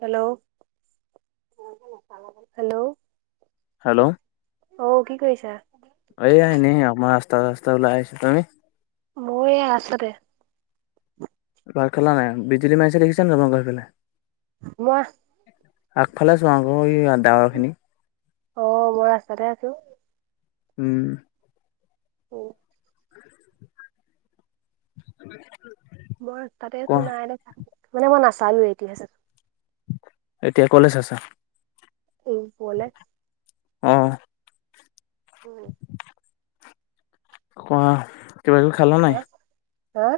Hello? Hello? Hello? অ কি কৰিছা এইয়া এনেই হে অকমান ৰা ৰাস্তা-ৰাস্তা ওলাই আহিছো, তুমি? ময়ে ৰাস্তাতে। ভাত খালা নাই, বিজুলী মাৰিছে দেখিছা নাই তোমাৰ ঘৰৰ হিফালে? মই আগফালে চোৱা আকৌ ডাৱৰখিনি। অ', মই ৰাস্তাতে আছো। উম'। অ'। [unintelligible] মই তাতে আছোঁ কোৱা নাই দেখা মই নাচালো এতিয়া এতিয়া কলেজ আছে। এই ওপৰলে অ'। কোৱা, কিবা কিবি খালা নাই? হা হা?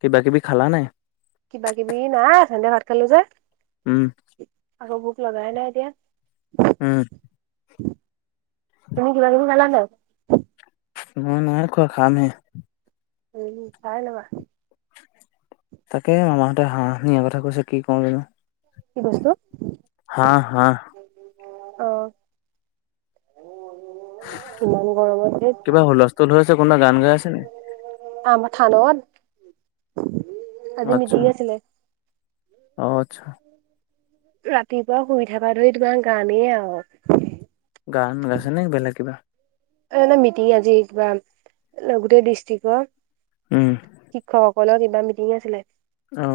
কিবা কিবি খালা নাই? কিবা কিবি নাই অথনিতে ভাত খালো যে। উম'। আকৌ ভুক লগাই নাই এতিয়া। উম'। তুমি কিবা কিবি খালা নাই? মই নাই খোৱা খামহে। উম', খাই লোৱা। তাকে মামাহঁতে হাঁহ নিয়াৰ কথা কৈছে কি কওঁ জানো। কি বস্তু? হাঁহ-হাঁহ। অ'। ইমান গৰমত ধেত কিবা হুলস্থুল হৈ আছে, কোনবা গান গাই আছে নি? আমাৰ থানত আজি আচ্ছা, মিটিং আছিলে অ' আচ্ছা। ৰাতিপুৱা শুই উঠাৰ ধৰি তোমাৰ গানেই আও। গান গাইছে নে বেলেগ কিবা? এ এনে মিটিং আজি কিবা, গোটেই ডিষ্ট্ৰিকৰ। উম শিক্ষকসকলৰ কিবা মিটিং আছিলে। অ'।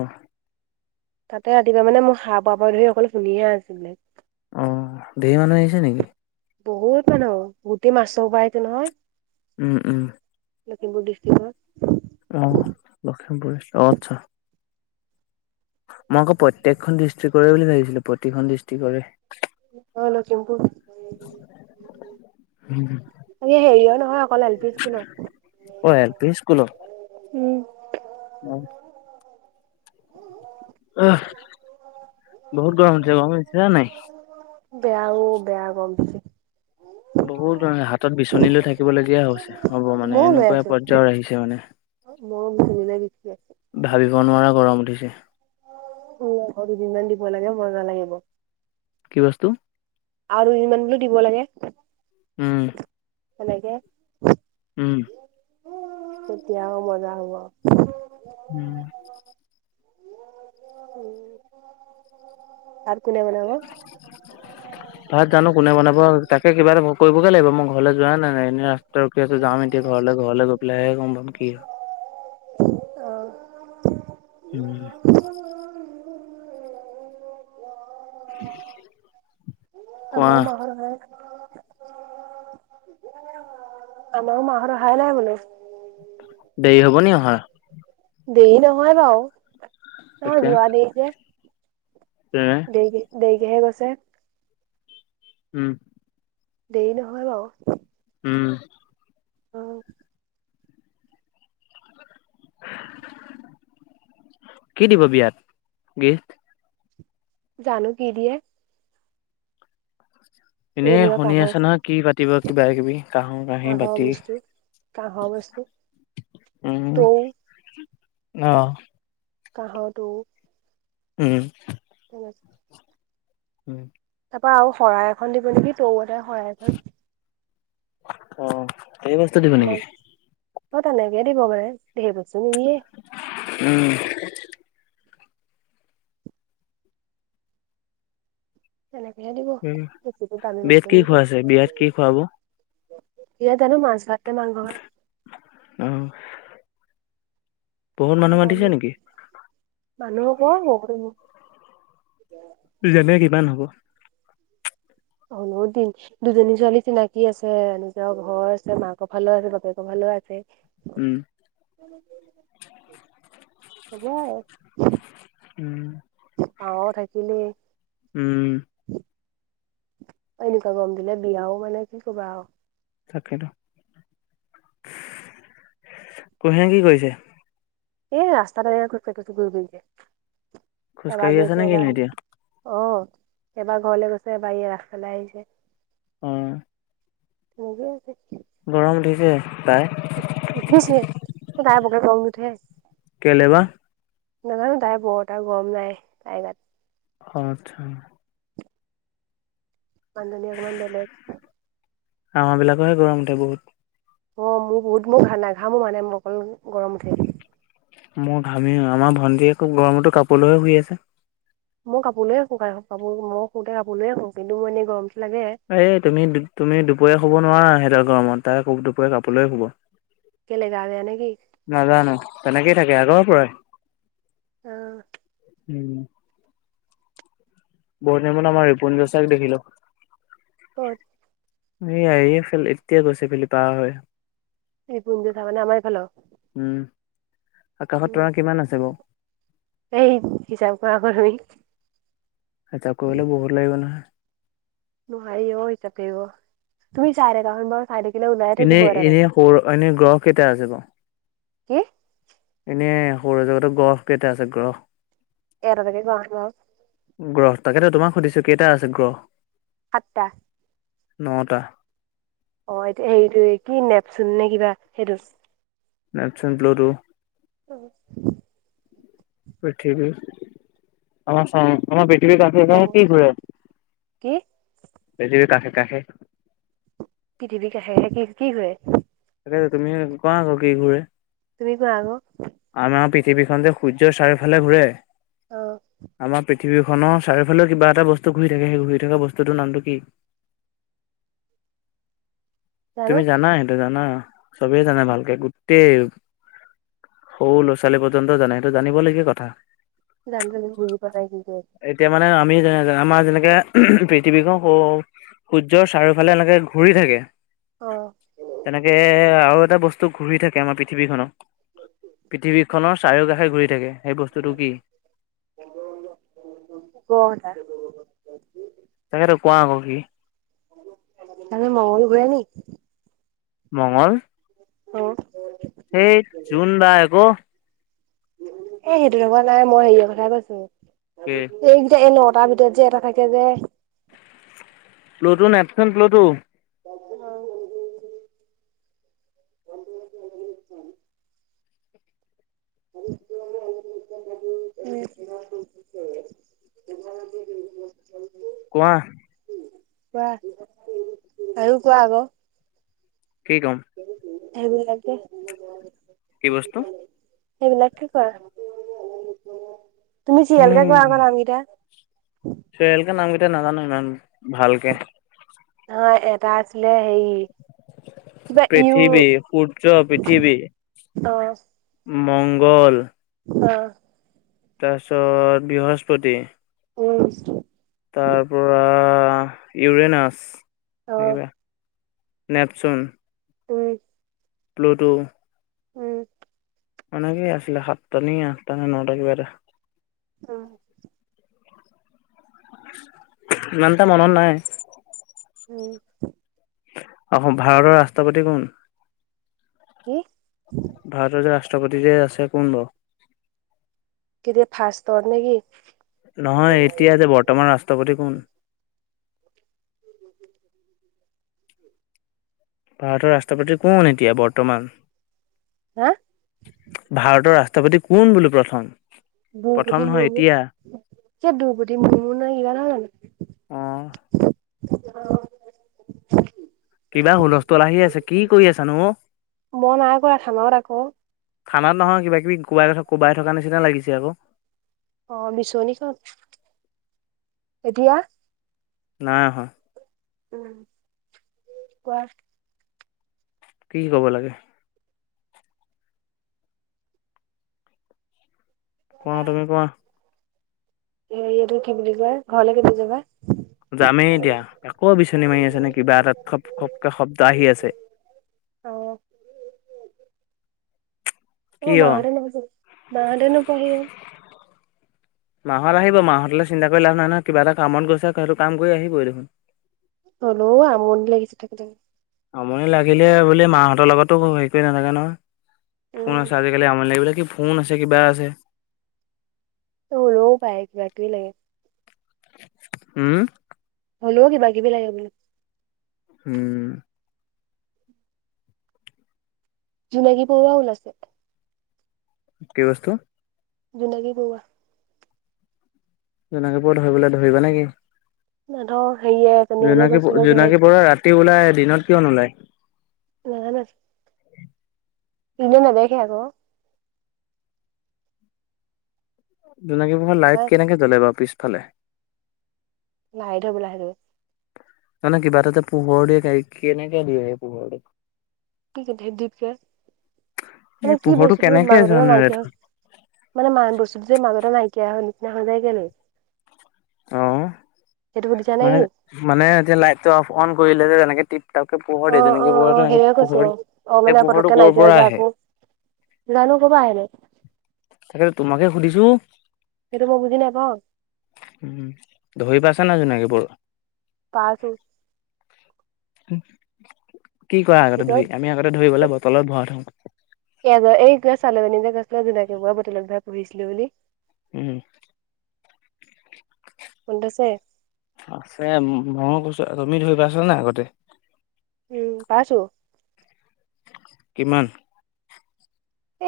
তাতে ৰাতিপুৱা মানে মোৰ সাহ পৰা ধৰি অকল শুনিহে আছিলো। অ', ধেৰ মানুহ আহিছে নেকি? বহুত মানহ, গোটেই মাষ্টৰ সোপা আহিছে নহয়। উম'-উম'। লখিমপুৰ ডিষ্ট্ৰিক্ট ৰ। অ', লখিমপুৰ। অ', আচ্ছা। মই আকৌ প্ৰত্যেকখন ডিষ্ট্ৰিকৰে বুলি ভাবিছিলো প্ৰতিখন ডিষ্ট্ৰিক্টৰে। অ', লক্ষীমপুৰ। এ, হেৰিয় নহয় অকল এল পি অ', এল স্কুলত। উম। অ'। এ বহুত গৰম উঠিছে, গৰম লাগিছে না নাই? বেয়াও বেয়া গৰম দিছে। বহুত মানে হাতত বিচনী লৈ থাকিব লগীয়া হৈছে, হ'ব মানে ময়ো লৈ এনেকুৱা আছো পৰ্যায়ৰ আহিছে মানে। মোৰো বিচনীলে বিছি আছে ভাবিব নোৱাৰা গৰম উঠিছে। উম, বৰষুণ দুদিনমান দিব লাগে মজা লাগিব। কি বস্তু? আৰু দুদিনমান বোলে দিব লাগে। উম। তেনেকে উম, তেতিয়াও মজা হব। উম। [unintelligible] আৰু কোনে বনাব? ভাত জানো কোনে বনাব, তাকে কিবা এটা কৰিবগে লাগিব মই ঘৰলৈ যোৱাই নাই। এনে ৰাস্তাত ৰখি আছো যাম এতিয়া ঘৰলৈ, ঘৰলৈ গৈ পেলাইহে গম পাম কি হয়। অ'। উম। অ কোৱা আমাৰো মাহত আমাৰো মাহত অহাই নাই বোলে। দেৰি হ'ব নি অহা? দেৰি নহয় বাও। অ', এতিয়া যোৱা দেৰি যে। দেৰি-দেৰিকেহে গছে। উম। দেৰি নহয় বাও। উম। অ'। কি দিব বিয়াত, গিফট? জানো কি দিয়ে। এই এনেই এনেকুৱা শুনি কাঁহৰ আছে নহয় কি পাতিব, কিবা-কিবি কাহৰ কাঁহৰ কাহি-বাতি। বস্তু কাঁহৰ বস্তু। উম, তৌ অহ। কাঁহতো উম তেম [unintelligible] উম তাৰ আৰু শৰাই এখন দিব নেকি তউ এটা শৰাই এখন৷ অঁ ধৈই বস্তু দিব নেকি? অঁ তেনেকে দিব পাৰে। ধেৰ বস্ত নিদিয়ে। উম তেনেকেহে দিব উম বেছিটো দামী বিয়াত বস্তু কি নিদিয়ে খোৱাছে বিয়াত কি খুৱাব? এয়াত হেনো মাছ নে মাংস ভাত অ বহুত মানুহ গম মাতিছে নিকি? মানুহ ক বহুত মানুহ। যেনে কিমান হব? অ', বহুত দিন। দুজনী ছোৱালী চিনাকী আছে, নিজৰ ঘৰ আছে, মাকৰ ফালে আছে বাপেকৰ ফালে আছে। উম হ'ব। উম। পাওঁ থাকিলে উম। এনেকুৱা গৰম দিলে বিয়াও মানে কি কবা আৰু তাকে তো কুহে কি কইছে? এ ৰাস্তাত এ এু ফ আছো ঘকে খোজকাঢ়ি এবাৰ আছে নে গৈছে এবাৰ কিনো এতিয়া? আহিছে৷অঁ এবাৰ ঘৰলে গৈছে এবাৰ আগফালে আহিছে৷ অঁ থ গেছে গৰম উঠিছে। পাই তাই বকে গং নঠে কেলে বা? নাজানো তাই বৰতা আৰু গৰম নাই তাইগাত৷ আত্ছা মানুহ জনি অলপ বেলেগ। আমাৰ বিলাকৰহে গৰম উঠে বহুত৷ অঁ মোৰ বহুত মোৰ ঘ না ঘামো মানে মোৰ অকল গৰম উঠে৷ মোৰ ঘামি আমাৰ ভন্টীয়ে খুব গৰমতো কাপোৰ লয়ে শুই আছে৷ মই কাপোলৈয়ে শো কাপোৰ মো মই শুওতে কাপলৈয় শুওঁ কিন্তুই এনেই গৰম এই তুমি-তুমি দুপৰীয়া শুব নোৱাৰা সিহঁতৰ গৰমত তাই দুপৰীয়া কাপোৰে শুব। কেলে গা বেয়া নেকি নাজানো তেনেকেই থাকে আগৰ পৰাই অহঁ। উম। পৰহি আমাৰ ৰিপুঞ্জ চাৰক দেখিলো৷ ক'ত? এয়া এফালে এতিয়া গৈছে এই ফালে দি পাৰ হৈ৷ এই ৰিপুঞ্জয় চাৰ মানে আমাৰ এই ফালৰ? উম আকাশত তৰা কিমান আছে বৌ? সেই হিচাপ কৰা আকৌ তুমি। আতচা কৰিবলে বহুত লাগিব নহয়৷ নোৱাৰি অঁ হিচাপ কৰিব তুমি চাঁই থাকা চোন বাউ৷ এনেই-এনেই সৰু এনে গ্ৰহ কেইটা আছে বাৰু? কি? এনে সৌৰজগতৰ গ্ৰহ কেইটা আছে গ্ৰহ? এটা এটা কে কোৱা চোন [unintelligible] গ্ৰহ তাকেতো তোমাক সুধিছো কেইটা আছে গ্ৰহ সাতটা নটা অ এটোয়া হেৰিটো কি নেপচোন নে কিবা সেইটো নেপচন ব্লটো [unintelligible] [inaudible] বঠ আমাৰ আমাৰ [unintelligible] পৃথিৱীৰ কাষে কাষে মংগল কি ঘৰে কি পৃথিৱীৰ কাষে কাষে পৃথিৱীৰ কাষে কাষে কি কৰে [unintelligible] ক আকৌ কি ঘূৰে? তুমি কোৱা আকৌ পৃথিৱীখনতে সূৰ্যৰ চাৰিওফালে ঘূৰে অ আমাৰ পি পৃথিৱীৰ খনৰ চাৰিওফালেও কিবা এটা বস্তু ঘূৰি থাকে সেই ঘূৰি থকা বস্তুটোৰ নামটো কি? [unintelligible] তুমি জানা সেইটো জানা চবেই জানা ভালকে গোটেই সৰু ল'ৰা ছোৱালী পৰ্যন্ত জানে এইটো জানিব লাগীয়া কথা জানো-জানো বুজি পোৱা নাই কি কৈ আছা৷ যে আমাৰ যেনেকে পৃথিৱীখন সৌ সূৰ্যৰ চাৰিওফালে এনেকে ঘূৰি থাকে আছো। অ তেনেকে আৰু এটা বস্তু ঘূৰি থাকে আমাৰ পৃথিৱীখনত পৃথিৱী খনৰ চাৰিও কাষে ঘূৰি থাকে সেই বস্তুটো কি ক [unintelligible] তাকেতো কোৱা আক কি আৰু মঙ্গল গ্ৰহ নি [unintelligible] মংগল অ সেই জুন বাই আকৌ এ সেইটো থকা নাই মই হেৰিয় কথাই কৈছো এইকেই তাৰ ভিতৰত যে এটা থাকে যে প্লুডু নেপচন প্লুটু [unintelligible] [unintelligible] [inaudible] [unintelligible] [inaudible] কোৱা কোৱা আৰু কোৱা আকৌ কি কম সেইবিলাকে কি বস্তু সেইবিলাকে কৰা তুমি চিয়েলকে উম কৰা নামকেইটা [unintelligible] চিৰিয়েলকে নামকেইটা নাজানো ইমান ভালকে ন এটা আছিলে হেৰি কিবা ইউ পৃথিৱীৰ সূৰ্য পিঠিবি অ মংগল অ তাৰপিছত বৃহস্পতি উম তাৰ পৰা ইউৰেনাছ অ নেপচোন উম প্লুটো উম অনেকেই আছিলে সাতটানে আঠটা নে নটাকে কিবা এটা উহ ইমানটা মনত নাই। উম অসম ভাৰতৰ ৰাষ্ট্ৰপতি কোন? কি? ভাৰতৰ যে ৰাষ্ট্ৰপতি যে আছে কোনবাৰো? এ ফাষ্টত নে কি? নহয় এতিয়া যে বৰ্তমান ৰাষ্ট্ৰপতি কোন? উ [unintelligible] ভাৰতৰ ৰাষ্ট্ৰপতি কোন এতিয়া বৰ্তমান? হা ভাৰতৰ ৰাষ্ট্ৰপতি কোন বোলো প্ৰথম? প্ৰথম দ্ৰৌপদী নহয় মূৰ্মু এতিয়া যে দ্ৰৌপদী মূৰ্মু নে কিবা নহয় জানো? [unintelligible] অ', অ [unintelligible] কিবা হুলস্থুল আহি আছে, কি কৰি আছানো অহ মই নাই কৰা, খানাত আকৌ। [unintelligible] থানাত নহয় কিবাকিবি কোবাই কোবাই থকা নিচিনা লাগিছে আকৌ। অহ বিছনীখন, এতিয়া? নাই অহা। উম---কোৱা কি ক'ব লাগে? কোৱা, তুমি কোৱা এ ইয়াতো কি বুলি কয়, ঘৰলে কেতিয়া যাবা? যামেই এতিয়া, আকৌ বিচনী মাৰি আছে নে, কিবা এটাত খপ খপকৈ শব্দ আহি আছে। অহ অ কিয়? মা হতে মা নোপোৱাহি হ'ল। মা হত আহিব, মাহঁতলৈ চিন্তা কৰি লাভ নাই নহয়, কিবা এটা কামত গৈছে সেইটো কাম কৰি আহিবই দেখোন। হ'লেও আমনি লাগিছে থাকি থাকি। আমনি লাগিলে বোলি মাহঁতৰ লগতো হেৰি কৰি নাথাকে নহয়, ফোন উম, আছে আজিকালি আমনি লাগিবলে কি ফোন আছে কিবা আছে। অ লৌ পায় কিবা-কিবি লাগে্ উম হ'লেও কিবা-কিবি লাগে বুলো। হম জোনাকী পৰুৱা ওলাইছে। কি বস্তু? জোনাকী পৰুৱা। জোনাকী পৰুৱা ধৰিবলৈ, ধৰিবা নেকি? সিহঁতৰ হেৰিয়ে এজনীয়ে যে জোনাকী গৈছিলে জোনাকী পৰুৱা ৰাতি ওলাই দিনত কিয় ওলায়? নাযানে এনে নেদেখে আকৌ। জোনাকী পৰুৱা লাইট তাই কেনেকে জ্বলে বাৰু পিছফালে? লাইট হ'বলা সেইটো? না-না কিবা এটা যে পোহৰ দিয়ে, গা কেনেকে দিয়ে সেই পোহৰটো? কি যে ধিপ-ধিপ কে মানে এই কি পোহৰটো বস্তুটো কেনেকে মাজে মাজে, জেনেৰেট নাইকিয়াওক হয়? মানে বস্তুটো যে মাজতে নাইকা কেয়াহ নিচিনা হৈ যায় কেলে? অহ সেইটো সুধিছা নেকি? মানে এতিয়া লাইট টো অফ-অন কৰিলে যে যেনেকে অহ'-অহ'-অহ', সেইয়া কৈছো, অ', সেই মানে পোহৰটো পতকে ক'ৰ নাইকিয়া হৈ পৰা যায় আক। আহে জানো ক'পা আহেনো? তাকে টো তোমাকে সুধিছো? সেইটো মই বুজি নাপাও। উম', ধৰি পাইছে না জোনাকি পৰুৱা? পাইছো। উ [unintelligible] কি কৰা আগতে এতিয়াও ধৰি? আমি আগতে ধৰিবলে বটলত ভৰা থওঁ। জোনাকে মই বটলত ভৰা [unintelligible] পঢ়িছিলো বুলি। উম'। উন্দছেে [unintelligible] আছে মনত আছে, তুমি ধৰি পইচা নে আগতে? উম পাইছো। কিমান?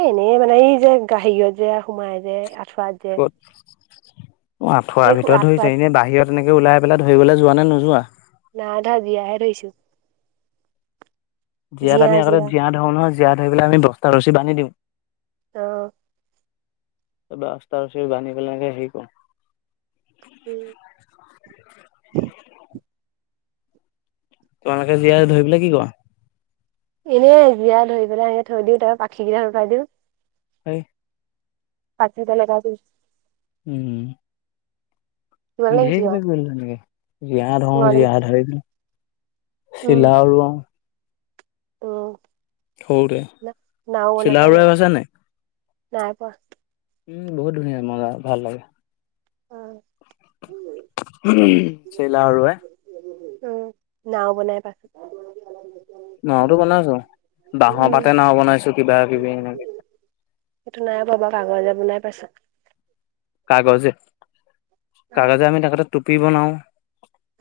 এ এনেই মানে এই যে গাহিৰত যে সোমাই যে, আঁঠুৱাত যে ক'ত, অ এই আঠুৱাৰ ভিতৰত ধৰিছে আঁঠুৱাত এনে বাহিৰত এনেকে ওলাই পেলাই ধৰিবলে যোৱা নে নোযোৱা? নাই ধৰা, জীয়া হে ধৰিছো। জীয়াত আমি আগতে জীয়া ধৰো নহয়, জীয়া ধৰি পেলাই আমি বস্তা ৰচি বান্ধি দিওঁ। অহ'। ত ৰাস্তা আ্ত ব্ধি [unintelligible] পেলাইকে হেৰি কৰো, উম'। তোমালোকে জীয়াই ধৰি পেলাই কি কোৱা? এনেই জীয়া ধৰি পেলাই সনে থৈ দিও, তাৰপা পাখি কেইটা শুকাই দিওঁ। হয় [unintelligible] পচতেলেে ক [unintelligible] উম'। তোমালোকে কি ধকিব কৰা গলা নেকি [unintelligible] জীয়া ধৰো, জীয়া তোমালোকে ধৰি উম চিলা ওৰাও। উম', সৰুতে ন-নাও বনাই চিলাও হয় নাই? ৰোৱাই পাইছা নাই প- উম বহুত ধুনীয়া মজা ভাল লাগে। উম'। চিলা উৰোৱাই। উম', নাও বনাই পাছত নাওতো বনাইছো, বাহৰ পাতে নাও বনাইছো কিবা কিবি এনেকে। সেইটো নাই বাবা কাহজে বনাই পাইছা? কাগজে-কাগজে আমি আগতে টোপি বনাও।